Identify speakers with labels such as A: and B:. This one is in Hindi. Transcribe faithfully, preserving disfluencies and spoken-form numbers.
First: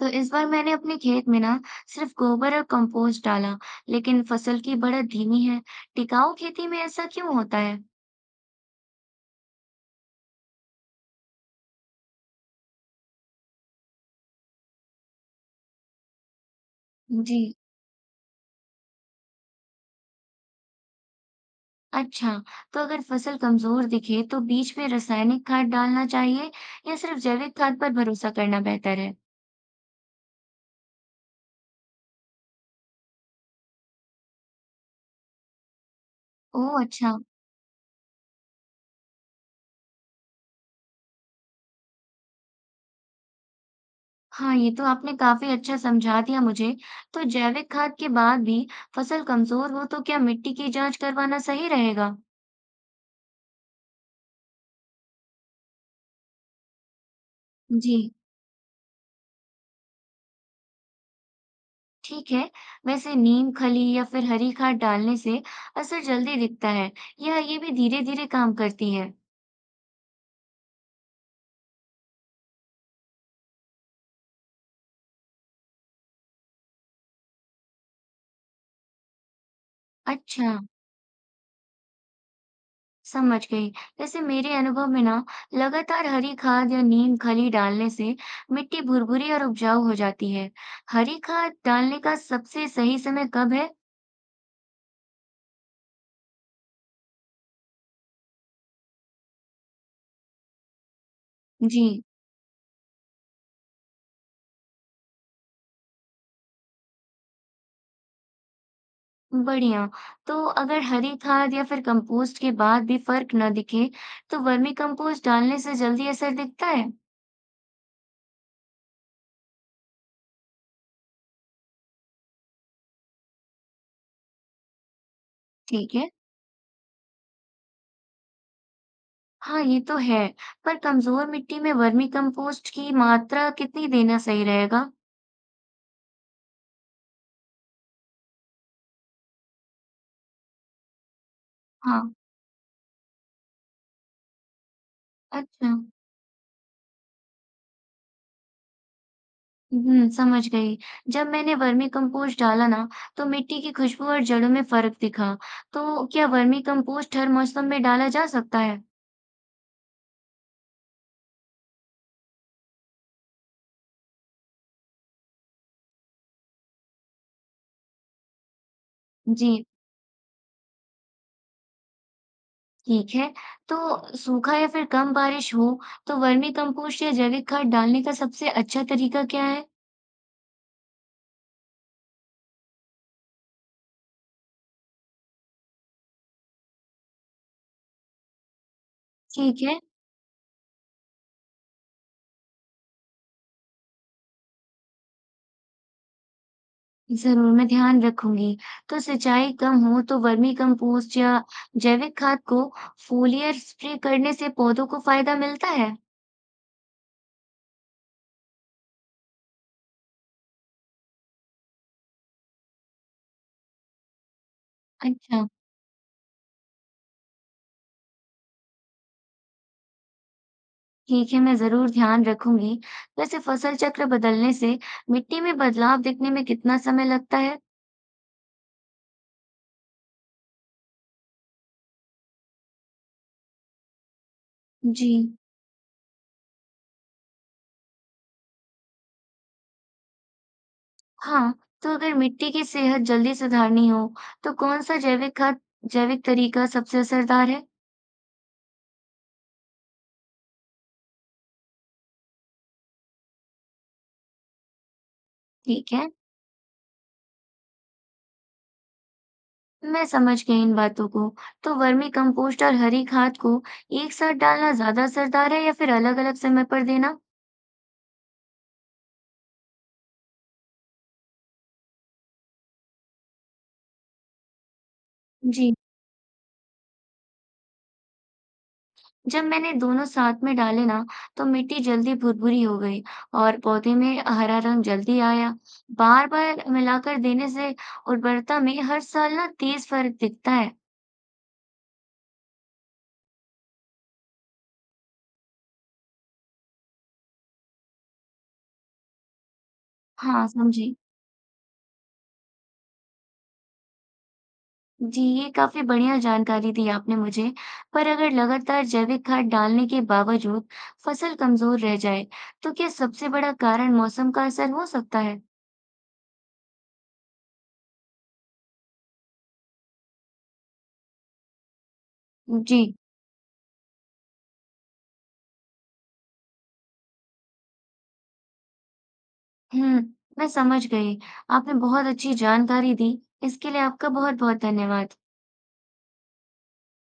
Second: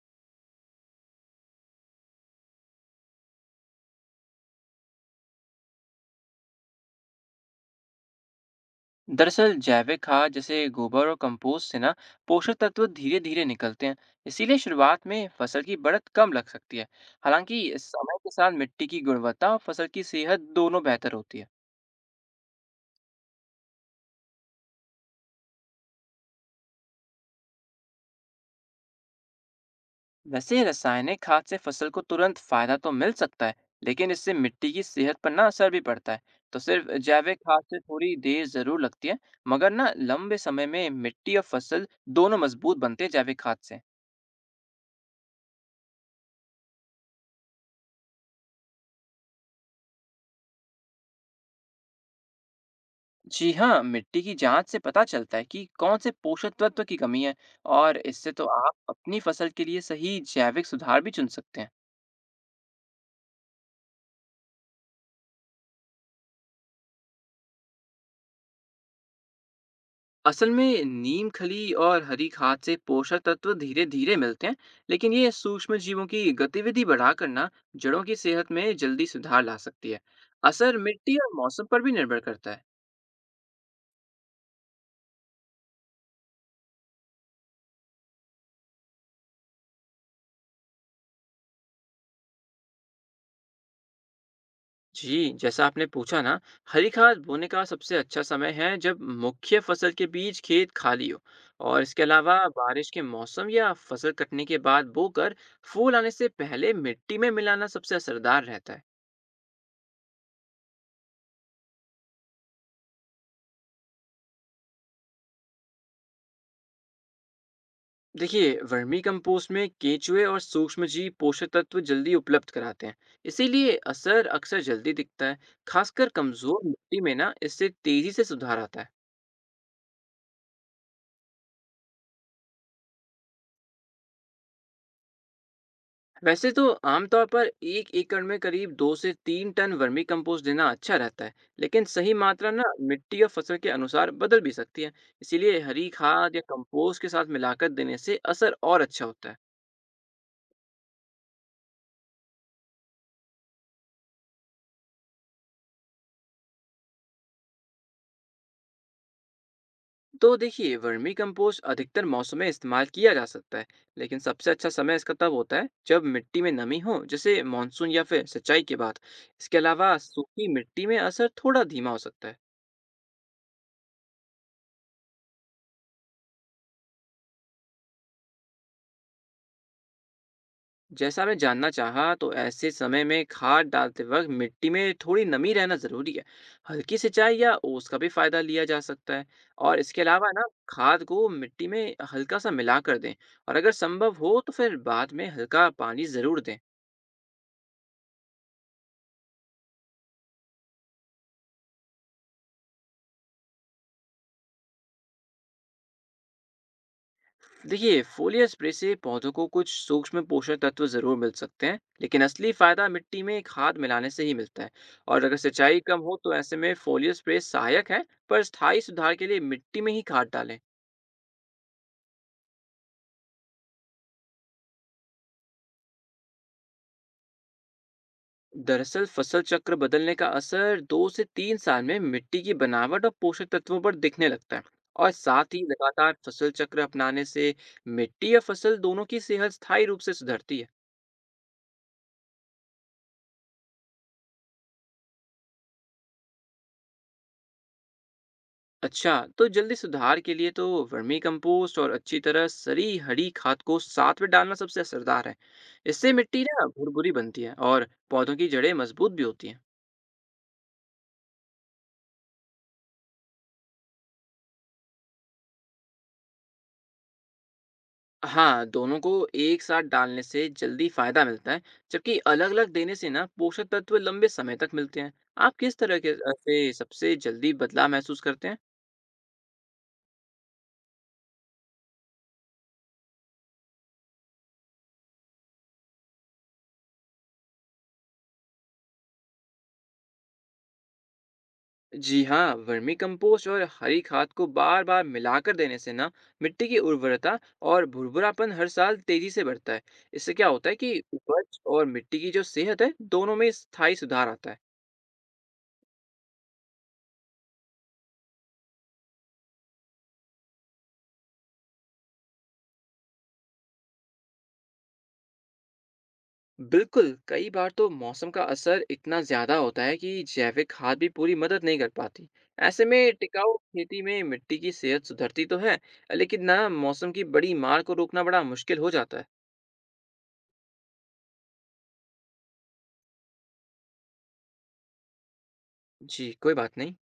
A: तो इस बार मैंने अपने खेत में ना सिर्फ गोबर और कंपोस्ट डाला, लेकिन फसल की बढ़त धीमी है। टिकाऊ खेती में ऐसा क्यों होता है?
B: दरअसल जैविक खाद जैसे गोबर और कंपोस्ट से ना पोषक तत्व धीरे धीरे निकलते हैं। इसीलिए शुरुआत में फसल की बढ़त कम लग सकती है।
A: जी।
B: हालांकि समय के साथ मिट्टी की गुणवत्ता और फसल की सेहत दोनों बेहतर होती है।
A: अच्छा, तो अगर फसल कमजोर दिखे तो बीच में रासायनिक खाद डालना चाहिए या सिर्फ जैविक खाद पर भरोसा करना बेहतर है?
B: वैसे रासायनिक खाद से फसल को तुरंत फायदा तो मिल सकता है, लेकिन इससे मिट्टी की सेहत पर ना असर भी पड़ता है। तो
A: ओह
B: सिर्फ
A: अच्छा।
B: जैविक खाद से थोड़ी देर जरूर लगती है। मगर ना लंबे समय में मिट्टी और फसल दोनों मजबूत बनते हैं जैविक खाद से।
A: हाँ, ये तो आपने काफी अच्छा समझा दिया मुझे। तो जैविक खाद के बाद भी फसल कमजोर हो तो क्या मिट्टी की जांच करवाना सही रहेगा?
B: जी हाँ, मिट्टी की जांच से पता चलता है कि कौन से पोषक तत्व की कमी है। और
A: जी।
B: इससे तो आप अपनी फसल के लिए सही जैविक सुधार भी चुन सकते हैं।
A: ठीक है। वैसे नीम खली या फिर हरी खाद डालने से असर जल्दी दिखता है। यह ये भी धीरे धीरे काम करती है।
B: असल में नीम खली और हरी खाद से पोषक तत्व धीरे धीरे मिलते हैं, लेकिन ये सूक्ष्म जीवों की गतिविधि बढ़ा करना जड़ों की सेहत में जल्दी सुधार ला सकती है।
A: अच्छा।
B: असर मिट्टी और मौसम पर भी निर्भर करता है।
A: समझ गई। वैसे मेरे अनुभव में ना लगातार हरी खाद या नीम खली डालने से मिट्टी भुरभुरी और उपजाऊ हो जाती है। हरी खाद डालने का सबसे सही समय कब है?
B: जी, जैसा आपने पूछा ना, हरी खाद बोने का सबसे अच्छा समय है जब मुख्य फसल के बीच खेत खाली हो।
A: जी।
B: और इसके अलावा बारिश के मौसम या फसल कटने के बाद बोकर फूल आने से पहले मिट्टी में मिलाना सबसे असरदार रहता है।
A: बढ़िया। तो अगर हरी खाद या फिर कंपोस्ट के बाद भी फर्क न दिखे तो वर्मी कंपोस्ट डालने से जल्दी असर दिखता है।
B: देखिए, वर्मी कंपोस्ट में केंचुए और सूक्ष्मजीव पोषक तत्व जल्दी उपलब्ध कराते हैं, इसीलिए असर अक्सर जल्दी दिखता है।
A: ठीक
B: खासकर
A: है।
B: कमजोर मिट्टी में ना इससे तेजी से सुधार आता है।
A: हाँ, ये तो है, पर कमजोर मिट्टी में वर्मी कंपोस्ट की मात्रा कितनी देना सही रहेगा?
B: वैसे तो आमतौर पर एक एकड़ में करीब दो से तीन टन वर्मी कंपोस्ट देना अच्छा रहता है, लेकिन
A: हाँ।
B: सही मात्रा ना मिट्टी और फसल के अनुसार बदल भी सकती है। इसीलिए
A: अच्छा।
B: हरी खाद या कंपोस्ट के साथ मिलाकर देने से असर और अच्छा होता है।
A: हुँ, समझ गई। जब मैंने वर्मी कंपोस्ट डाला ना, तो मिट्टी की खुशबू और जड़ों में फर्क दिखा। तो क्या वर्मी कंपोस्ट हर मौसम में डाला जा सकता है?
B: तो देखिए वर्मी कंपोस्ट अधिकतर मौसम में इस्तेमाल किया जा सकता है, लेकिन सबसे अच्छा समय इसका तब होता है जब मिट्टी में नमी हो, जैसे मानसून या फिर सिंचाई के बाद। इसके
A: जी।
B: अलावा सूखी मिट्टी में असर थोड़ा धीमा हो सकता है।
A: ठीक है। तो सूखा या फिर कम बारिश हो, तो वर्मी कंपोस्ट या जैविक खाद डालने का सबसे अच्छा तरीका क्या है?
B: जैसा मैं जानना चाहा, तो ऐसे समय में खाद डालते वक्त मिट्टी में थोड़ी नमी रहना ज़रूरी है। हल्की सिंचाई या ओस का भी फ़ायदा लिया जा सकता है।
A: ठीक
B: और
A: है।
B: इसके अलावा ना खाद को मिट्टी में हल्का सा मिला कर दें, और अगर संभव हो तो फिर बाद में हल्का पानी ज़रूर दें।
A: जरूर, मैं ध्यान रखूंगी। तो सिंचाई कम हो तो वर्मी कंपोस्ट या जैविक खाद को फोलियर स्प्रे करने से पौधों को फायदा मिलता है?
B: देखिए, फोलियर स्प्रे से पौधों को कुछ सूक्ष्म पोषक तत्व ज़रूर मिल सकते हैं, लेकिन असली फ़ायदा मिट्टी में खाद मिलाने से ही मिलता है। और अगर
A: अच्छा।
B: सिंचाई कम हो तो ऐसे में फोलियर स्प्रे सहायक है, पर स्थायी सुधार के लिए मिट्टी में ही खाद डालें।
A: ठीक है, मैं जरूर ध्यान रखूंगी। वैसे फसल चक्र बदलने से मिट्टी में बदलाव दिखने में कितना समय लगता है?
B: दरअसल फसल चक्र बदलने का असर दो से तीन साल में मिट्टी की बनावट और पोषक तत्वों पर दिखने लगता है। और
A: जी।
B: साथ ही लगातार फसल चक्र अपनाने से मिट्टी या फसल दोनों की सेहत स्थायी रूप से सुधरती है।
A: हाँ, तो अगर मिट्टी की सेहत जल्दी सुधारनी हो तो कौन सा जैविक खाद जैविक तरीका सबसे असरदार है?
B: अच्छा, तो जल्दी सुधार के लिए तो वर्मी कंपोस्ट और अच्छी तरह सरी हरी खाद को साथ में डालना सबसे असरदार है।
A: ठीक है।
B: इससे मिट्टी ना भुरभुरी बनती है और पौधों की जड़ें मजबूत भी होती हैं।
A: मैं समझ गई इन बातों को। तो वर्मी कंपोस्ट और हरी खाद को एक साथ डालना ज्यादा असरदार है या फिर अलग-अलग समय पर देना?
B: हाँ, दोनों को एक साथ डालने से जल्दी फायदा मिलता है, जबकि अलग-अलग देने से ना पोषक तत्व लंबे समय तक मिलते हैं। आप
A: जी,
B: किस तरह के अ, से सबसे जल्दी बदलाव महसूस करते हैं?
A: जब मैंने दोनों साथ में डाले ना, तो मिट्टी जल्दी भुरभुरी हो गई और पौधे में हरा रंग जल्दी आया। बार-बार मिलाकर देने से उर्वरता में हर साल ना तेज फर्क दिखता है।
B: जी हाँ, वर्मी कंपोस्ट और हरी खाद को बार-बार मिलाकर देने से ना मिट्टी की उर्वरता और भुरभुरापन हर साल तेजी से बढ़ता है। इससे
A: हाँ,
B: क्या होता है
A: समझी।
B: कि उपज और मिट्टी की जो सेहत है, दोनों में स्थायी सुधार आता है।
A: जी, ये काफ़ी बढ़िया जानकारी दी आपने मुझे। पर अगर लगातार जैविक खाद डालने के बावजूद फसल कमज़ोर रह जाए, तो क्या सबसे बड़ा कारण मौसम का असर हो सकता है?
B: बिल्कुल, कई बार तो मौसम का असर इतना ज्यादा होता है कि जैविक खाद भी पूरी मदद नहीं कर पाती।
A: जी।
B: ऐसे में टिकाऊ खेती में मिट्टी की सेहत सुधरती तो है, लेकिन ना मौसम की बड़ी मार को रोकना बड़ा मुश्किल हो जाता है।
A: हुँ, मैं समझ गई। आपने बहुत अच्छी जानकारी दी। इसके लिए आपका बहुत-बहुत धन्यवाद।
B: जी कोई बात नहीं।